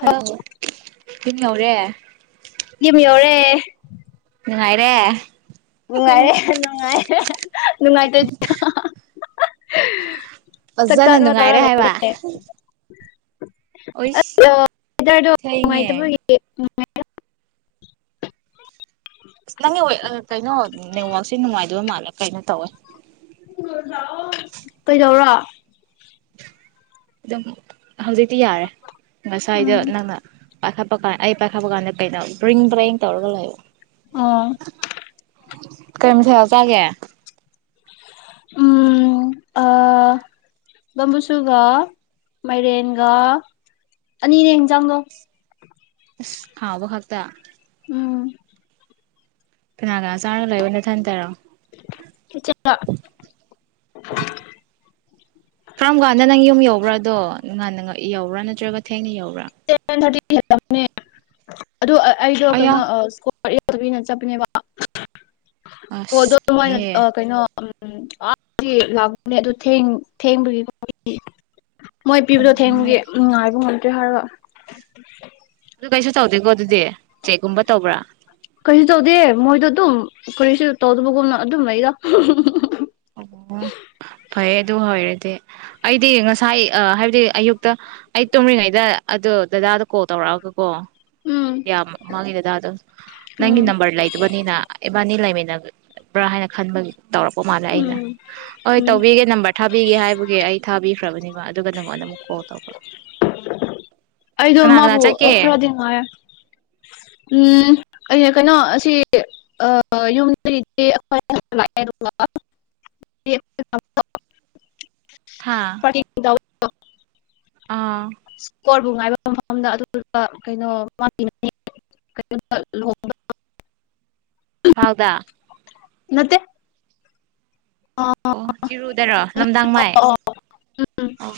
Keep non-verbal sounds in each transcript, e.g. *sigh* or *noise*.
hello ꯊꯟꯅꯧꯔꯦ ꯌꯨꯝ ꯌꯧꯔꯦ ꯉꯥꯏꯔꯦ ꯅꯨꯡꯉꯥꯏꯔꯦ ꯅꯨꯡꯉꯥꯏꯔꯦ ꯅꯨꯡꯉꯥꯏꯇꯣꯏꯗꯤꯣ *unintelligible* *inaudible* ꯐꯖꯅ ꯅꯨꯡꯉꯥꯏꯔꯦ ꯍꯥꯏꯕ ꯑ ꯑꯣꯏꯁ ꯑꯣ ꯊꯦꯡꯉꯦ ꯅꯨꯡꯉꯥꯏꯒ ꯑꯁ ꯅꯪꯒꯤ ꯀꯩꯅꯣ ꯅꯦꯠꯋꯥꯛꯛꯁꯦ ꯅꯨꯡꯉꯥꯏꯗꯣꯏ ꯃꯥꯜꯂꯦ ꯀꯩꯅꯣ ꯇꯧꯋꯦ ꯀꯩꯗꯧꯔꯣ ꯑꯗꯨꯝ ꯍꯧꯖꯤꯛꯇꯤ ꯌꯥꯔꯦ ꯉꯁ ꯍꯥꯏꯗꯦ ꯎꯝ ꯅꯪ ꯄꯥꯏꯈꯠꯄ ꯀꯥꯟ ꯑꯩ ꯄꯥꯏꯈꯠꯄ ꯀꯥꯟꯗ ꯀꯩꯅꯣ ꯔꯤꯡ ꯕ꯭ꯔꯔꯤꯡ ꯇꯧꯔꯒ ꯂꯩꯌꯣ ꯑꯣ ꯀꯃꯤ ꯊ ꯆꯒꯦ ꯎꯝ ꯕꯝꯕꯨꯁꯨꯒ ꯃꯥꯏꯔꯦꯟꯒ ꯑꯅꯤꯅꯦ ꯌꯦꯡꯟꯖꯥꯡꯗꯣ ꯑ ꯍꯥꯎꯕꯥꯛꯇ ꯎꯝ ꯄꯅꯒ ꯆꯥꯂꯕ ꯊ ꯇꯔꯣ ꯏꯆꯦꯅ ꯉꯥꯟꯅ ꯉꯛꯏ ꯌꯥꯎꯕ꯭ꯔꯥ ꯅꯠꯇ꯭ꯔꯒ ꯊꯦꯡꯅ ꯌꯎꯔꯥ ꯁꯚꯦꯟ ꯊꯔꯇꯤꯅꯦ ꯑꯗꯣ ꯑꯩꯗꯣ ꯑꯌꯥ ꯀꯩꯅꯣꯀ ꯅ ꯆꯕꯅꯦ ꯋꯥ ꯑꯣ ꯑꯁ ꯑꯗꯨꯣꯏꯅ ꯀꯤꯍꯦ ꯀꯩꯅꯣ ꯎꯝ ꯂꯥꯛꯅꯦ ꯑꯗꯨ ꯊꯦꯡꯕꯒꯤ ꯃꯣꯏ ꯄꯤꯕꯗꯣ ꯎꯝ ꯊꯦꯡꯕꯒꯤ ꯅꯨꯡꯉꯥꯏꯕ ꯉꯝ *unintelligible* *unintelligible* ꯑꯗꯨ ꯀꯩꯁꯨ ꯇꯧꯗꯦꯀꯣ ꯑꯗꯨꯗꯤ ꯆꯦꯛꯒꯨꯝꯕ ꯇꯧꯕ꯭ꯔꯥ ꯀꯔꯤꯁꯨ ꯇꯧꯗꯦ ꯃꯣꯏꯗꯣ ꯑꯗꯨꯝ ꯀꯔꯤꯁꯨ ꯇꯧꯗꯕꯒꯨꯝꯅ ꯑꯗꯨꯝ ꯂꯩ ꯑꯩꯗꯣ ꯑꯣ ꯐꯩ ꯑꯗꯨ ꯑꯣꯏꯔꯗꯤ ꯑꯩꯗꯤ ꯉꯁꯥꯏ ꯍꯥꯏꯕꯗꯤ ꯑꯌꯨꯛꯇ ꯑꯩ ꯇꯨꯝꯔꯤꯉꯩꯗ ꯑꯗꯨꯗꯣ ꯗꯗꯥꯗ ꯀꯣꯜ ꯇꯧꯔꯛꯑꯒ ꯀꯣ ꯎꯝ ꯃꯒꯤꯗꯗ ꯑꯗꯨ ꯅꯪ ꯏ ꯎꯝ ꯅꯝꯕꯔꯂꯥꯏꯨ ꯅꯤꯅ ꯃꯅꯤꯂ ꯏꯃꯤ ꯕ꯭ꯔꯥ ꯍꯥꯏꯅ ꯈꯟꯕ ꯇꯧꯔꯛꯄ ꯃꯥꯂꯦ ꯑꯩꯅ ꯎꯝ ꯍꯣꯏ ꯎꯝ ꯇꯧꯕꯤꯒꯦ ꯅꯝꯕꯔ ꯊꯥꯕꯤꯒꯦ ꯍꯥꯏꯕꯒꯤ ꯑꯩ ꯊꯥꯕꯤꯈ꯭ꯔꯕꯅꯤ ꯑꯗꯨꯒ ꯅꯪꯉꯣꯟꯗ ꯑꯃꯨꯛ ꯀꯣꯜ ꯇꯧꯕ *unintelligible* ꯑꯩꯗꯣ ꯀꯅꯥ ꯀꯅꯥ ꯃꯥꯕꯨ ꯆꯠꯀꯦ ꯈꯔꯗꯤ ꯉꯥꯏ ꯎꯝ ꯑꯩꯅ ꯀꯩꯅꯣ ꯁꯤ ꯌꯨꯝꯗ ꯂꯩꯈ ꯍꯥ *unintelligible* *unintelligible* *unintelligible* ꯑꯥ ꯀꯣꯔꯕꯨ ꯉꯥꯏꯕ ꯃꯐꯝꯗ ꯑꯗꯨꯗꯨ ꯀꯩꯅꯣꯅꯤ *unintelligible* ꯍꯥꯎꯗ ꯅꯠꯇꯦ ꯑꯣ ꯆꯤꯔꯨꯗꯔꯣ ꯂꯝꯗꯥꯡ ꯃꯥꯏ ꯑꯣ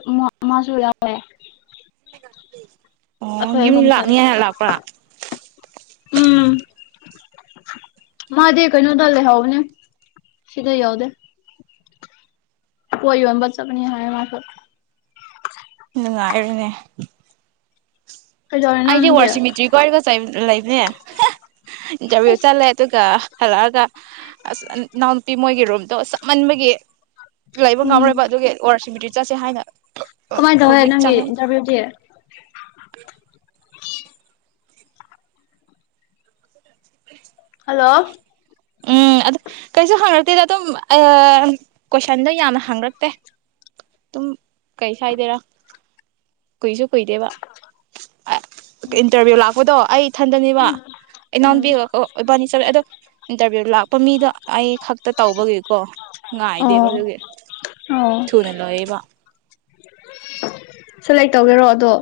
*unintelligible* *unintelligible* ꯑꯣ ꯑꯩꯈꯣꯏ ꯌꯨꯝ ꯑꯍꯨꯝ ꯆꯠꯂꯦ ꯑꯗꯣ ꯂꯥꯛꯅꯤꯉꯅ ꯂꯥꯛꯄ꯭ꯔꯥ ꯎꯝ ꯃꯥꯗꯤ ꯀꯩꯅꯣꯗ ꯂꯩꯍꯧꯕꯅꯦ ꯁꯤꯗ ꯌꯥꯎꯗꯦ ꯍꯣꯏ ꯌꯣꯟꯕ ꯆꯠꯄꯅꯤ ꯍꯥꯏ ꯃꯥꯁꯨ ꯅꯨꯡꯉꯥꯏꯔꯅꯦ ꯀꯩꯗꯧꯔꯤꯅꯣ ꯑꯩꯗꯤ ꯅꯪꯗꯤ ꯋꯥꯔꯁꯤꯃꯤꯇ꯭ꯔꯤꯒ ꯋꯥꯔꯤꯒ ꯂꯩꯕꯅꯦ ꯏꯟꯇꯔꯚꯤꯌꯨ ꯑꯁ ꯆꯠꯂꯦ ꯑꯗꯨꯒ ꯍꯜꯂꯛꯑꯒ ꯑꯁ ꯏꯅꯥꯎꯅꯨꯄꯤ ꯃꯣꯏꯒꯤ ꯔꯨꯝ ꯑꯣ ꯆꯠꯃꯟꯃꯒꯤ ꯂꯩꯕ ꯎꯝ ꯉꯝꯔꯣꯏꯕ ꯑꯗꯨꯒꯤ ꯋꯥꯔꯁꯤꯕꯤꯇꯔꯤ ꯆꯠꯁꯦ ꯍꯥꯏꯅ ꯀꯃꯥꯏꯅ ꯇꯧꯋꯦ ꯍꯧꯖꯤꯛ ꯅꯪꯒꯤ ꯆꯪꯉ ꯏꯟꯇꯔꯚꯤꯌꯨꯗꯤ *unintelligible* ꯍꯜꯂꯣ ꯎꯝ ꯑꯗꯨ ꯀꯩꯁꯨ ꯍꯥꯡꯉꯛꯇꯦꯗ ꯑꯗꯨꯝ ꯀꯣꯏꯁꯟꯗꯣ ꯌꯥꯝꯅ ꯍꯥꯡꯉꯛꯇꯦ ꯑꯗꯨꯝ ꯀꯩꯁꯨ ꯍꯥꯏꯗꯦꯔꯥ ꯀꯨꯏꯁꯨ ꯀꯨꯏꯗꯦꯕ ꯏꯟꯇꯔꯚꯤꯌꯨ ꯂꯥꯛꯄꯗꯣ ꯊꯟꯗꯅꯤꯕ ꯎꯝ ꯎꯝ ꯏꯅꯥꯎꯕꯤꯣ ꯏꯕꯥꯅꯤ ꯆꯂꯦ ꯑꯗ ꯏꯟꯇꯔꯚꯤꯌꯨ ꯂꯥꯛꯄ ꯃꯤꯗꯣ ꯑꯩ ꯈꯛꯇ ꯇꯧꯕꯒꯤꯀꯣ ꯉꯥꯏꯗꯦꯕ ꯑꯣ ꯑꯗꯨꯒꯤ ꯑꯣ ꯊꯨꯅ ꯂꯌꯦꯦꯕ ꯁꯦꯂꯦꯛ ꯇꯧꯒꯦꯔꯣ ꯑꯗꯣ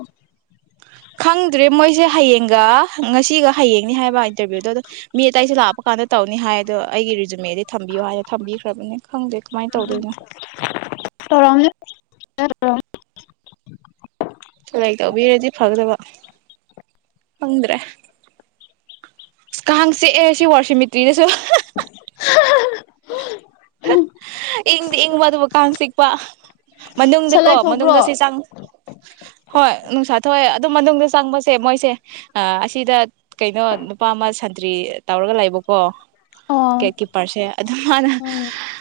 ꯈꯪꯗ꯭ꯔꯦ ꯃꯣꯏꯁꯦ ꯍꯌꯦꯡꯒ ꯉꯁꯤꯒ ꯍꯌꯦꯡꯅꯤ ꯍꯥꯏꯕ ꯏꯟꯇꯔꯚꯤꯌꯨꯗꯣ ꯑꯗꯣ ꯃꯤ ꯑꯇꯩꯁꯦ ꯂꯥꯛꯄ ꯀꯥꯟꯗ ꯇꯧꯅꯤ ꯍꯥꯏ ꯑꯗꯣ ꯑꯩꯒꯤ ꯔꯤꯖꯨꯃꯦꯗꯤ ꯊꯝꯕꯤꯌꯣ ꯍꯥꯏꯅ ꯊꯝꯕꯤꯈ꯭ꯔꯕꯅꯤ ꯎꯝ ꯇꯔꯝꯖ *inaudible* ꯆꯂꯥꯏ ꯇꯧꯕꯤꯔꯗꯤ ꯐꯈ꯭ꯔꯕ ꯍꯗ꯭ꯔꯦ ꯑ ꯀꯥꯡ ꯁꯦꯑ ꯁꯤ ꯋꯥꯔꯁꯤꯃꯤꯇ꯭ꯔꯤꯅꯁꯨ *inaudible* ꯏꯪꯗꯤ ꯏꯪꯕ ꯑꯗꯨꯕꯨ ꯀꯥꯡ ꯆꯤꯛꯄ ꯃꯅꯨꯡꯗꯀꯣ ꯁꯂꯥꯏ ꯊꯣꯛꯄ꯭ꯔꯣ ꯃꯅꯨꯡꯗ ꯆꯦ ꯆꯥꯡ ꯍꯣꯏ ꯅꯨꯡꯁꯥ ꯊꯣꯛꯑꯦ ꯑꯗꯨ ꯃꯅꯨꯡꯗ ꯆꯪꯕꯁꯦ ꯃꯣꯏꯁꯦ ꯑꯁꯤꯗ ꯀꯩꯅꯣ ꯅꯨꯄꯥ ꯑꯃ ꯁꯟꯇ꯭ꯔꯤ ꯇꯧꯔꯒ ꯂꯩꯕꯀꯣ ꯑꯣ ꯀꯦꯦꯛꯀꯤ ꯄꯔꯁꯦ ꯃꯥꯅ ꯎꯝ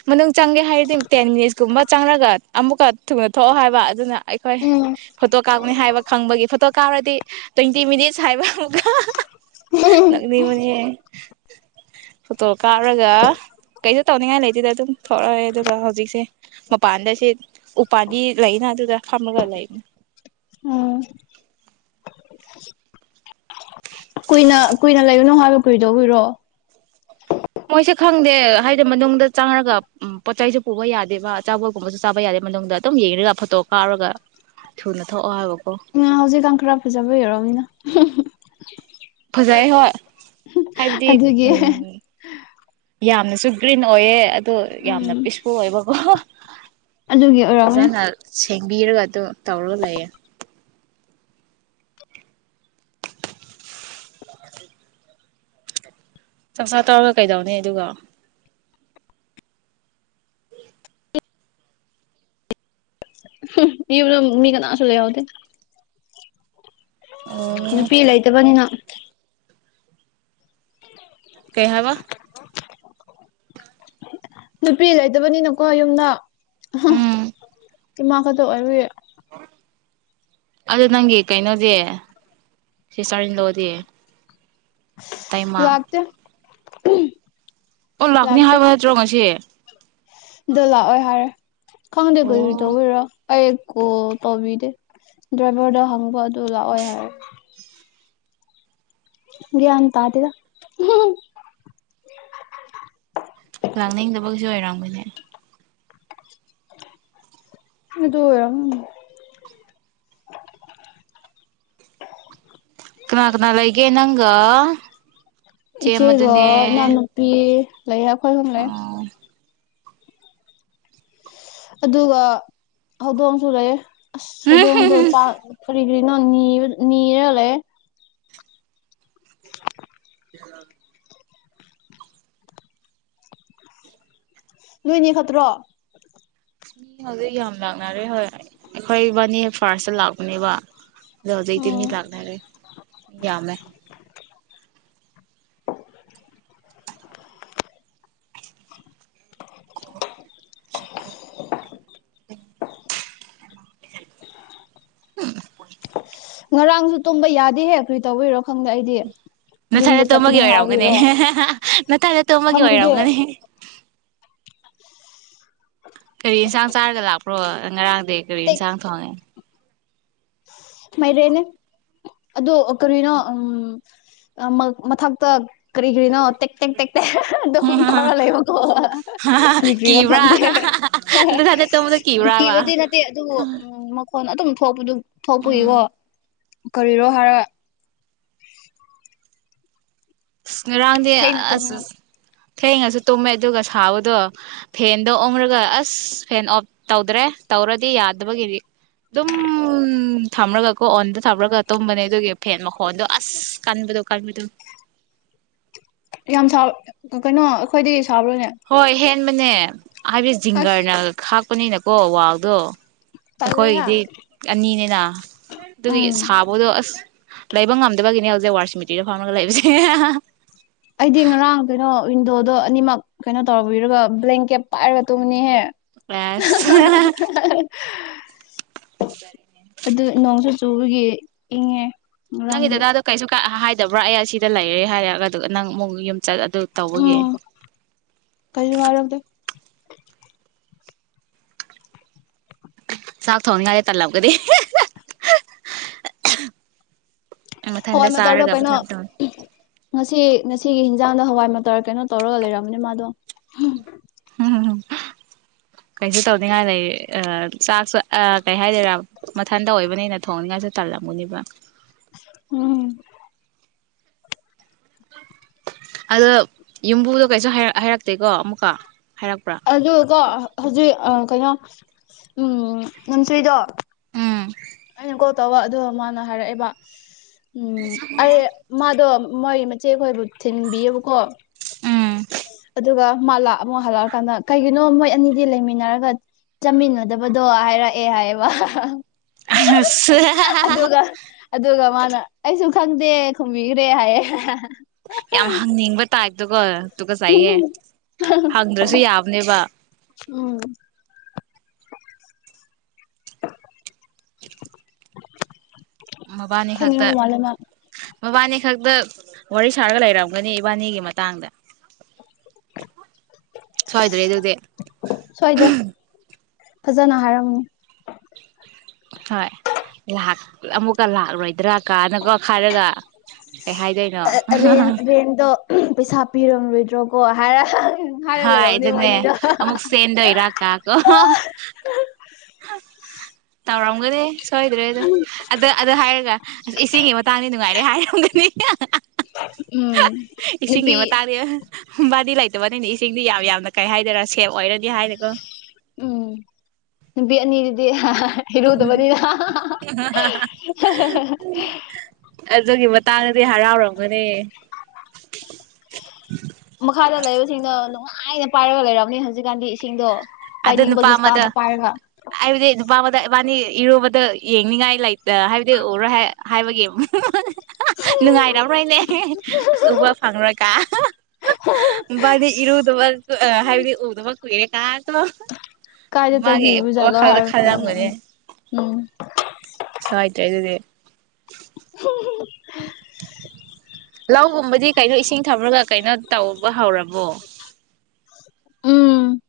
ꯃꯅꯨꯡ ꯆꯪꯒꯦ ꯍꯥꯏꯔꯗꯤ ꯇꯦꯟ ꯃꯤꯅꯤꯠꯁꯀꯨꯝꯕ ꯆꯪꯉꯒ ꯑꯃꯨꯛꯀ ꯊꯨꯅ ꯊꯣꯛꯑꯣ ꯍꯥꯏꯕ ꯑꯗꯨꯅ ꯑꯩꯈꯣꯏ ꯎꯝ ꯐꯣꯇꯣ ꯀꯥꯞꯀꯅꯤ ꯍꯥꯏꯕ ꯈꯪꯕꯒꯤ ꯐꯣꯇꯣ ꯀꯥꯎꯔꯗꯤ ꯇ꯭ꯋꯦꯟꯇꯤ ꯃꯤꯅꯤꯠꯁ ꯍꯥꯏꯕ ꯑꯃꯨ ꯂꯪꯅꯤ ꯃꯅꯦ ꯐꯣꯇꯣ ꯀꯥꯞꯔꯒ ꯀꯩꯁꯨ ꯇꯧꯅꯤꯡꯉꯥꯏ ꯂꯩꯗꯨꯗ ꯑꯗꯨꯝ ꯊꯣꯛꯂꯛꯑꯦ ꯑꯗꯨꯒ ꯍꯧꯖꯤꯛꯁꯦ ꯃꯄꯥꯟꯗ ꯁꯤ ꯎꯄꯥꯟꯗꯤ ꯂꯩꯅ ꯑꯗꯨꯗ ꯐꯝꯃꯒ ꯂꯩꯕꯅꯤ ꯎꯝ ꯀꯨꯏꯅ ꯀꯨꯏꯅ ꯂꯩꯒꯨꯅꯨ ꯍꯥꯏꯕ ꯀꯨꯏꯗꯧꯕꯤꯔꯣ ꯃꯣꯏꯁꯦ ꯈꯪꯗꯦ ꯍꯥꯏꯗꯤ ꯃꯅꯨꯡꯗ ꯆꯥꯉꯔꯒ ꯄꯣꯠꯆ ꯆꯩꯁꯨ ꯄꯨꯕ ꯌꯥꯗꯦꯕ ꯑꯆꯥꯥꯕꯣꯜꯒꯨꯝꯕꯁꯨ ꯆꯥꯕ ꯌꯥꯗꯦ ꯃꯅꯨꯡꯗ ꯑꯗꯨꯝ ꯌꯦꯡꯔꯒ ꯐꯣꯇꯣ ꯀꯥꯞꯔꯒ ꯊꯨꯅ ꯊꯣꯛꯑꯣ ꯍꯥꯏꯕꯀꯣ ꯍꯧꯖꯤꯛ ꯀꯥꯡꯪꯈꯔꯥ ꯐꯖꯕ ꯑꯣꯏꯔꯣꯅꯤꯅ ꯐꯖꯩ ꯍꯣꯏ ꯍꯥꯏꯕꯗꯤ ꯑꯗꯨꯒꯤ ꯎꯝ ꯌꯥꯝꯅ ꯁꯨꯒ꯭ꯔꯤꯟ ꯑꯣꯏꯌꯦ ꯑꯗꯨꯣ ꯌꯥꯝꯅ ꯎꯝ ꯄꯤꯁꯐꯨ ꯑꯣꯏꯕꯀꯣ ꯑꯗꯨꯒꯤ ꯑꯣꯏꯔꯛꯅꯦ ꯊꯦꯡꯕꯤꯔꯒ ꯑꯗꯨꯝ ꯇꯧꯔꯒ ꯂꯩꯌꯦꯦ ꯆꯥꯛꯆꯥꯥ ꯇꯧꯔꯒ ꯀꯩꯗꯧꯅꯤ ꯑꯗꯨꯒ ꯏꯕꯨ ꯃꯤꯀꯅ ꯑꯁꯂꯒꯗ ꯑꯣ ꯅꯨꯄꯤ ꯂꯩꯇꯕꯅꯤꯅ *inaudible* ꯀꯩ ꯍꯥꯏꯕ ꯅꯨꯄꯤ ꯂꯩꯇꯕꯅꯤꯅꯀꯣ ꯌꯨꯝꯗ ꯎꯝ *inaudible* ꯏꯃ ꯀꯗ ꯑꯣꯏ ꯑꯗꯨ ꯅꯪꯒꯤ ꯀꯩꯅꯣꯗꯤ ꯁꯤ ꯁꯥꯔꯤ ꯂꯣꯗꯤ ꯂꯥꯛꯇ *inaudible* ꯑꯣ ꯂꯥꯛꯅꯤ ꯍꯥꯏꯕ ꯍꯥꯏꯠꯇ꯭ꯔꯣ ꯉꯁꯤ ꯗꯣ ꯂꯥꯛ ꯑꯣꯏ ꯍꯥꯏꯔꯦ ꯈꯪꯗꯦ ꯑꯣ ꯑꯣꯏ ꯇꯧ ꯑꯣꯏꯔꯣ ꯑꯩ ꯀꯣꯜ ꯇꯧꯕꯤꯗꯦ ꯗ꯭ꯔꯥꯏꯚꯔꯗ ꯍꯪꯕ ꯑꯗꯨ ꯂꯥꯛꯑꯣꯏ ꯍꯥꯏꯔ ꯒꯟ ꯇꯥꯗꯗ ꯂꯥꯛꯅꯤꯡꯗꯕꯒꯤꯩꯁꯨ ꯑꯣꯏꯔꯥꯡꯕꯅꯦ ꯑꯗꯨꯗꯔꯝ ꯀꯅꯥꯀꯅꯥꯜꯒꯦ ꯅꯪ ꯏꯆꯦꯒ ꯏ ꯅꯅꯄꯤ ꯂꯩ ꯑꯩꯈꯣꯏ ꯍꯨꯝꯂꯦ ꯑꯣ ꯑꯗꯨꯒ ꯍꯧꯗꯣꯡꯁꯨ ꯂꯩ ꯑꯁ ꯍꯧꯗꯣꯡꯗꯣ ꯆꯥꯛ ꯀꯔꯤ ꯀꯔꯤꯅꯣ ꯅꯤꯔ ꯂꯩ ꯑ ꯅꯣꯏꯅꯦ ꯈꯠꯇ꯭ꯔꯣ ꯃꯤ ꯍꯧꯖꯤꯛ ꯌꯥꯝ ꯂꯥꯛꯅꯔꯦ ꯍꯣꯏ ꯑꯩꯈꯣꯏ ꯕꯥꯅꯦ ꯐꯥꯔꯁꯇ ꯂꯥꯛꯄꯅꯦꯕ ꯑꯗꯣ ꯍꯧꯖꯤꯩꯗꯤ ꯃꯤ ꯎꯝ ꯂꯥꯛꯅꯔꯦ ꯌꯥꯝꯃꯦ ꯎꯝ ꯉꯔꯥꯡꯁꯨ ꯇꯨꯝꯕ ꯌꯥꯗꯦ ꯍꯦꯛꯈꯔꯤ ꯇꯧꯕꯤꯔꯣ ꯅꯊꯗ ꯇꯣꯝꯕꯒꯤ ꯑꯣꯏꯔꯝꯒꯅꯤ ꯍꯥꯏꯕꯒꯤꯔꯣ ꯅꯊꯗ ꯇꯣꯝꯕꯒꯤ ꯈꯪꯗꯦ ꯑꯣꯏꯔꯝꯒꯅꯤ ꯄ꯭ꯔꯣ ꯉꯔꯥꯡ ꯗꯦ ꯀꯔꯤ ꯆꯥꯡ ꯊꯧꯉꯦ ꯃꯣꯏꯔꯦꯅꯦ ꯑꯗꯣ ꯀꯔꯅꯣ ꯎꯝ ꯃ ꯃꯊꯛꯇ ꯀꯔꯤ ꯀꯔꯤꯅꯣ ꯇꯦꯛ ꯇꯦꯛ ꯇꯦꯛ ꯇꯦꯛ ꯑꯗꯨꯝ ꯇꯧꯔ ꯂꯩꯕꯀꯣ ꯀꯔꯤ ꯀꯔꯤꯅꯣ ꯀꯤꯕ꯭ꯔꯥ ꯈꯪꯗꯦ ꯅꯊꯟꯗ ꯇꯨꯝꯕꯗꯣ ꯀꯤꯕ꯭ꯔꯥꯕ ꯀꯤꯕꯗꯤ ꯅꯠꯇꯦ ꯑꯗꯨꯕꯨ ꯍꯣꯏꯅ ꯑꯗꯨꯝ ꯊꯣꯛꯄꯗꯨꯝ ꯎꯝ ꯐꯄꯌꯕꯣ ꯀꯔꯣ ꯍꯥꯏꯔ *inaudible* ꯑ ꯉꯔꯥꯡꯗꯤ ꯊꯦꯡꯅ ꯑꯁ ꯇꯨꯝꯃꯤꯅ ꯊꯦꯡꯉꯁꯨ ꯇꯨꯝꯃꯦ ꯑꯗꯨꯒ ꯊꯥꯕꯗꯣ ꯐꯦꯟꯗꯣ ꯑꯣꯡꯔꯒ ꯑꯁ ꯐꯦꯟ ꯑꯣꯐ ꯇꯧꯗ꯭ꯔꯦ ꯇꯧꯔꯗꯤ ꯌꯥꯗꯕꯒꯤꯗꯤ ꯑꯗꯨꯝ ꯊꯝꯃꯒꯀꯣ ꯑꯣꯟꯗ ꯊꯝꯃꯨꯔꯒ ꯇꯨꯝꯕꯅꯦ ꯑꯗꯨꯒꯤ ꯐꯦꯟ ꯃꯈꯣꯟꯗꯣ ꯑꯁ ꯀꯟꯕꯗꯣ ꯀꯟꯕꯗꯣ ꯌꯥꯝ ꯁ ꯀꯩꯅꯣ ꯑꯩꯈꯣꯏꯗꯤ ꯊꯕꯔꯅꯦ ꯃ *unintelligible* ꯍꯥꯏꯗ ꯖꯤꯡꯒꯥꯔꯅ ꯈ ꯊꯣꯛꯄꯅꯤꯅꯀꯣ ꯋꯥꯎꯗꯣ ꯇꯜꯂꯦꯍꯦ ꯑꯩꯈꯣꯏꯒꯤꯗꯤ ꯑꯅꯤꯅꯤꯅ ꯑꯗꯨꯗꯒꯤ ꯎꯝ ꯁꯥꯕꯗꯣ ꯑꯁ ꯂꯩꯕ ꯉꯝꯗꯕꯒꯤꯅꯦ ꯍꯧꯖꯤꯛ ꯋꯥꯔꯁꯤꯃꯤꯇꯔꯤꯗ ꯐꯝꯃꯒ ꯂꯩꯕꯁꯦ ꯑꯩꯗꯤ ꯉꯔꯥꯡ ꯀꯩꯅꯣ ꯋꯤꯟꯗꯣꯗꯣ ꯑꯅꯤꯃꯛ ꯀꯩꯅꯣ ꯇꯧꯕꯤꯔꯒ ꯕ꯭ꯂꯦꯡꯀꯦꯠ ꯄꯥꯏꯔꯒ ꯇꯨꯝꯕꯅꯤꯍꯦ ꯀ꯭ꯂ꯭ꯂꯁ ꯑꯗꯨ ꯅꯣꯡꯁꯨ ꯆꯨꯕꯒꯤ ꯏꯪꯉꯦ ꯅꯪꯒꯤ ꯉꯔꯥꯡꯗꯤ ꯗꯥꯗꯗꯨ ꯀꯩꯁꯨ ꯀ ꯍꯥꯏ ꯂꯩꯗꯕ꯭ꯔꯥ ꯑꯩ ꯁꯤꯗ ꯂꯩꯔꯦ ꯍꯥꯏꯔꯒ ꯑꯗꯨꯒ ꯅꯪ ꯑꯃꯨꯛ ꯌꯨꯝ ꯆꯠ ꯑꯗꯨ ꯇꯧꯕꯒꯤ ꯎꯝ ꯀꯩꯁꯨ ꯍꯥꯏꯔꯛꯇꯦ ꯆꯥꯛ ꯊꯣꯡꯅꯤꯡꯉꯥꯏ ꯇꯜꯂꯝꯒꯅꯤ ꯃꯊꯟꯗ ꯍꯋꯥꯏ ꯃꯇꯔꯗꯨ ꯆꯥꯔꯒ ꯀꯩꯅꯣ ꯃꯊꯟꯇ ꯉꯁꯤ ꯉꯁꯤꯒꯤ ꯍꯟꯖꯥꯡꯗ ꯍꯋꯥꯏ ꯃꯥꯇꯔ ꯀꯩꯅꯣ ꯇꯧꯔꯒ ꯂꯩꯔꯝꯕꯅꯦ ꯃꯥꯗꯣ ꯎꯝ ꯀꯩꯁꯨ ꯇꯧꯅꯤꯡꯉꯥꯏ ꯂꯩ ꯆꯥꯛꯁꯨ ꯀꯩ ꯍꯥꯏꯗꯔꯥ ꯃꯊꯟꯇ ꯑꯣꯏꯕꯅꯤꯅ ꯊꯣꯡꯅꯤꯡꯉꯥꯏꯁꯨ ꯇꯜꯂꯝꯒꯅꯤꯑꯦꯕ ꯎꯝ ꯑꯗꯣ ꯌꯨꯝꯕꯨꯗꯣ ꯀꯩꯁꯨ ꯍꯥꯏꯔꯛꯇꯦꯀꯣ ꯑꯃꯨꯛꯀ ꯍꯥꯏꯔꯛꯄ꯭ꯔꯥ ꯑꯗꯨꯀꯣ ꯍꯧꯖꯤꯛ ꯀꯩꯅꯣ ꯎꯝ ꯅꯝꯆꯨꯔꯤꯗꯣ ꯑꯝ ꯑꯩꯅ ꯀꯣꯜ ꯇꯧꯕ ꯑꯗꯨꯒ ꯃꯥꯅ ꯍꯥꯏꯔꯛꯑꯦꯕ ꯎꯝ ꯑꯩ ꯃꯥꯗꯣ ꯃꯣꯏ ꯆꯦ ꯈꯣꯏꯕꯥꯎ ꯊꯤꯟꯕꯤꯌꯦꯕꯀꯣ ꯎꯝ ꯑꯗꯨꯒ ꯃꯥꯂꯥ ꯑꯃꯨꯛ ꯍꯜꯂꯛꯑꯀꯥꯟꯗ ꯀꯩꯒꯤꯅꯣ ꯃꯣꯏ ꯑꯅꯤꯗꯤ ꯂꯩꯃꯤꯟꯅꯔꯒ ꯆꯥꯃꯤꯟꯅꯗꯕꯗꯣ ꯍꯥꯏꯔꯛꯑꯦ ꯍꯥꯏꯌꯦꯕ ꯑꯁ ꯑꯗꯨꯒ ꯑꯗꯨꯒ ꯃꯥ ꯑꯩꯁꯨ ꯈꯪꯗꯦ ꯈꯨꯝꯕꯤꯈ꯭ꯔꯦ ꯍꯥꯏꯌꯦ ꯌꯥꯝ ꯍꯪꯅꯤꯡꯕ ꯇꯥꯏꯞꯇꯥꯀꯣ ꯇꯨꯒꯠꯆꯩꯑꯦ ꯍꯪꯗ꯭ꯔꯁꯨ ꯌꯥꯕꯅꯦꯕ ꯎꯝ *inaudible* *inaudible* ꯃꯕꯥꯅꯤ ꯈꯛꯇ ꯈꯪꯅꯤꯡꯕ ꯃꯥꯜꯂꯦ ꯃꯥ ꯃꯕꯥꯅꯤ ꯈꯛꯇ ꯋꯥꯔꯤ ꯁꯥꯔꯒ ꯂꯩꯔꯝꯒꯅꯤ ꯏꯕꯥꯅꯤꯒꯤ ꯃꯇꯥꯡꯗ ꯁꯣꯏꯗ꯭ꯔꯦ ꯑꯗꯨꯗꯤ ꯁꯣꯏꯗ꯭ꯔꯦ ꯐꯖꯅ ꯍꯥꯏꯔꯝꯅꯤ ꯍꯣꯏ ꯂꯥꯛ ꯑꯃꯨꯛꯀ ꯂꯥꯛꯑꯔꯣꯏꯗ꯭ꯔꯥ ꯀꯥ ꯅꯀꯣ ꯍꯥꯏꯔꯒ ꯀꯩ ꯍꯥꯏꯗꯣꯏꯅꯣ ꯔꯦꯟ ꯔꯦꯟꯗꯣ ꯄꯩꯁꯥ ꯄꯤꯔꯝꯔꯣꯏꯗ꯭ꯔꯣꯀꯣ ꯍꯥꯏꯔ ꯍꯥꯏꯔ ꯍꯣꯏ ꯂꯩꯔꯝꯅꯤ ꯏꯗꯨꯅꯦ ꯃꯣꯏꯅꯤꯗꯣ ꯑꯃꯨꯛ ꯁꯦꯟꯗꯣꯢꯔ ꯀꯥꯀꯣ ꯇꯧꯔꯝ ꯃꯅꯦ ꯁꯣꯏꯗ꯭ꯔꯦ ꯑꯗ ꯑꯗ ꯑꯗ ꯍꯥꯏꯔꯒ ꯑꯁ ꯏꯁꯤꯡꯒꯤ ꯃꯇꯥꯡꯗꯤ ꯅꯨꯡꯉꯥꯏꯔꯦ ꯍꯥꯏꯔꯝꯒꯅꯤ ꯎꯝ ꯏꯁꯤꯡꯒꯤ ꯅꯨꯄꯤ ꯃꯇꯥꯡꯗꯤ ꯕꯥꯗꯤ ꯂꯩꯇ ꯇꯕꯅꯤꯗꯤ ꯏꯁꯤꯡꯗꯤ ꯌꯥꯝꯅ ꯀꯩ ꯍꯥꯏꯗꯣꯏꯔꯥ ꯁꯦꯞ ꯑꯣꯏꯔꯗꯤ ꯍꯥꯏꯔꯦꯀꯣ ꯎꯝ ꯅꯨꯕꯤ ꯑꯅꯤꯗꯨꯗꯤ ꯍꯥꯍꯥꯍꯥ ꯍꯔꯗ ꯃꯅꯤꯗ ꯍꯥꯍꯥꯍꯍꯥ ꯑꯗꯨꯒꯤ ꯃꯇꯥꯡꯗꯗꯤ ꯍꯔꯥꯎꯔꯝꯒꯅꯤ ꯃꯈꯥꯗ ꯂꯩꯕꯁꯤꯡꯅ ꯅꯨꯡꯉꯥꯏꯅ ꯄꯥꯏꯔꯒ ꯂꯩꯔꯝꯅꯤ ꯍꯧꯖꯤꯛꯀꯥꯟꯗꯤ ꯏꯁꯤꯡꯗꯣ ꯑꯗꯨ ꯅꯨꯄꯥ ꯄꯥꯏꯅꯤꯡꯕꯒꯤ ꯑꯃꯗ ꯏꯁꯇꯥꯜꯗ ꯄꯥꯏꯔꯒ ꯍꯥꯏꯕꯗꯤ ꯅꯨꯄꯥ ꯑꯃꯗ ꯏꯕꯥꯅꯤ ꯏꯔꯨꯕꯗ ꯑꯗ ꯌꯦꯡꯅꯤꯡꯉꯥꯏ ꯂꯩꯇ ꯍꯥꯏꯕꯗꯤ ꯑꯣꯏꯔꯣꯏ ꯍꯥꯏꯕꯒꯤ ꯅꯨꯡꯉꯥꯏꯔꯝꯔꯣꯏꯅꯦ ꯑꯁ ꯎꯕ ꯐꯪꯉꯨꯔꯀꯥꯕꯥꯗꯤ ꯏꯔꯨꯗꯕ ꯍꯥꯏꯕꯗꯤ ꯎꯗꯨꯕ ꯀꯨꯏꯔꯦ ꯇꯥꯥꯛ ꯀꯥꯏꯗ ꯆꯠꯈꯤꯕꯖꯥꯠꯂ ꯋꯥꯈꯜꯗ ꯍꯥꯔ ꯈꯜꯂꯝꯒꯅꯤ ꯈꯂꯝꯒꯅꯤ ꯎꯝ ꯁꯣꯏꯗ꯭ꯔꯦ ꯑꯗꯨꯗꯤ ꯂꯧꯒꯨꯝꯕꯗꯤ ꯀꯩꯅꯣ ꯏꯁꯤꯡ ꯊꯝꯨꯔꯒ ꯀꯩꯅꯣ ꯇꯧꯕ ꯍꯧꯔꯕꯣ ꯎꯝ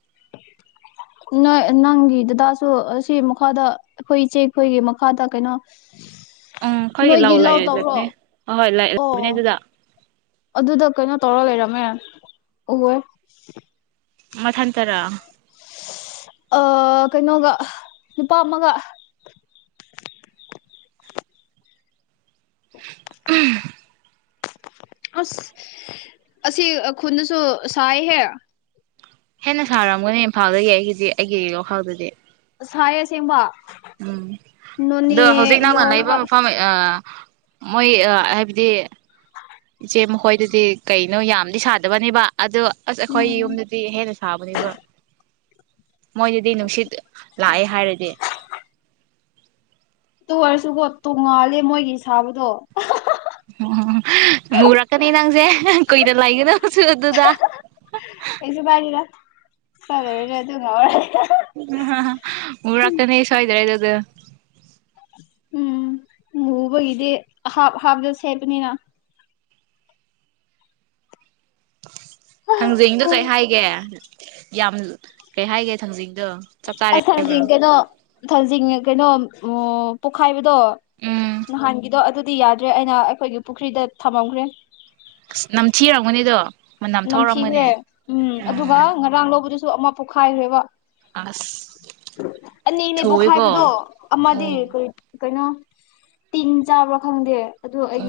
ꯅꯣꯏ ꯅꯪꯒꯤ ꯗꯗꯥꯁꯨ ꯑꯁꯤ ꯃꯈꯥꯗ ꯑꯩꯈꯣꯏ ꯏꯆꯦꯈꯣꯏꯒꯤ ꯃꯈꯥꯗ ꯀꯩꯅꯣ ꯎꯝ ꯑꯩꯈꯣꯏꯒꯤ ꯅꯣꯏꯒꯤ ꯂꯧ ꯂꯥꯎ ꯇꯧꯔꯣ ꯂꯩꯔꯣꯏꯗꯕꯅꯦ ꯑꯍꯣꯏ ꯑꯣ ꯂꯩꯕꯅꯦ ꯑꯗꯨꯗ ꯑꯗꯨꯗ ꯀꯩꯅꯣ ꯇꯧꯔ ꯂꯩꯔꯕ ꯃ ꯎꯍ ꯃꯊꯟꯇꯔ ꯑ ꯀꯩꯅꯣꯒ ꯅꯨꯄꯥ ꯑꯃꯒ ꯎ ꯑꯁ ꯑꯁꯤ ꯈꯨꯟꯗꯁꯨ ꯁꯥꯏꯍꯦ ꯍꯦꯟꯅ ꯁꯥꯔꯝꯒꯅꯤ ꯏꯝꯐꯥꯜꯗꯒꯤ ꯑꯩꯒꯤꯗꯤ ꯑꯩꯒꯤ ꯋꯥꯈꯜꯗꯗꯤ ꯁꯥꯏ ꯁꯦꯡꯕ ꯎꯝ ꯑꯗꯣ ꯍꯧꯖꯤꯛ ꯅꯪꯅ ꯂꯩꯕ ꯌꯧꯔꯒ ꯃꯐꯝ ꯑ ꯃꯣꯏ ꯍꯥꯏꯕꯗꯤ ꯏꯆꯦ ꯃꯈꯣꯏꯗꯨꯗꯤ ꯀꯩꯅꯣ ꯌꯥꯝꯗꯤ ꯁꯥꯗꯕꯅꯦꯕ ꯑꯗꯣ ꯑꯁ ꯑꯩꯈꯣꯏ ꯎꯝ ꯌꯨꯝꯗꯗꯤ ꯍꯦꯟꯅ ꯁꯥꯕꯅꯦꯕ ꯃꯣꯏꯗꯗꯤ ꯅꯨꯡꯁꯤꯠ ꯂꯥꯛꯑꯦ ꯍꯥꯏꯔꯗꯤ ꯑꯗꯨ ꯑꯣꯏꯔꯁꯨꯀꯣ ꯇꯣꯡꯉꯥꯜꯂꯦ ꯃꯣꯏꯒꯤ ꯁꯥꯕꯗꯣ ꯎ ꯃꯨꯔꯛꯀꯅꯤ ꯅꯪꯁꯦ ꯀꯨꯏꯅ ꯂꯩꯒꯗꯕꯁꯨ ꯑꯗꯨꯗ ꯆꯂꯦ ꯑꯗꯨꯔ ꯍꯥꯍꯥꯍꯥ ꯃꯨꯔꯛꯀꯅꯤ ꯁꯣꯢꯗ꯭ꯔꯦ ꯗ ꯎꯝ ꯃꯨꯕꯒꯤꯗꯤ ꯍꯥꯞ ꯍꯥꯞ ꯗ ꯁꯦꯝꯕꯅꯤꯅ ꯊꯥꯡꯖꯤꯡꯗꯨ ꯀꯩ ꯍꯥꯏꯒꯦ ꯌꯥꯝ ꯆꯞ ꯆꯥꯔꯦ ꯑ ꯍꯥꯏꯕ꯭ꯔꯣ ꯊꯥꯡꯖꯤꯡ ꯀꯩꯅꯣ ꯊꯛꯖꯤꯡ ꯀꯩꯅꯣ ꯑꯣ ꯄꯣꯈꯥꯏꯕ ꯑꯗꯣ ꯎꯝ ꯅꯍꯥꯟꯒꯤꯗꯣ ꯑꯗꯨ ꯗꯤ ꯌꯥꯗ꯭ꯔꯦ ꯑꯩꯅ ꯑꯩꯈꯣꯏꯒꯤ ꯄꯨꯈ꯭ꯔꯤꯗ ꯊꯝꯃꯝꯈ꯭ꯔꯦ ꯅꯝꯊꯤꯔꯝꯒꯅꯤꯗꯣ ꯃꯅꯝ ꯊꯣꯛꯔꯝꯒꯅꯤ ꯅꯝꯊꯤꯈ꯭ꯔꯦ ꯎꯝ ꯑꯗꯨꯒ ꯉꯔꯥꯡ ꯂꯧꯕꯗꯨꯁꯨ ꯑꯃ ꯄꯣꯈꯥꯏꯈ꯭ꯔꯦꯕ ꯑꯁ ꯑꯅꯤꯅꯦ ꯊꯨꯋꯦꯀꯣ ꯄꯣꯛꯈꯥꯏꯕꯗꯣ ꯑꯃꯗꯤ ꯑꯣ ꯀꯔꯤ ꯀꯩꯅꯣ ꯇꯤꯟ ꯆꯥꯕ꯭ꯔꯥ ꯈꯪꯗꯦ ꯑꯗꯣ ꯑꯩꯒꯤ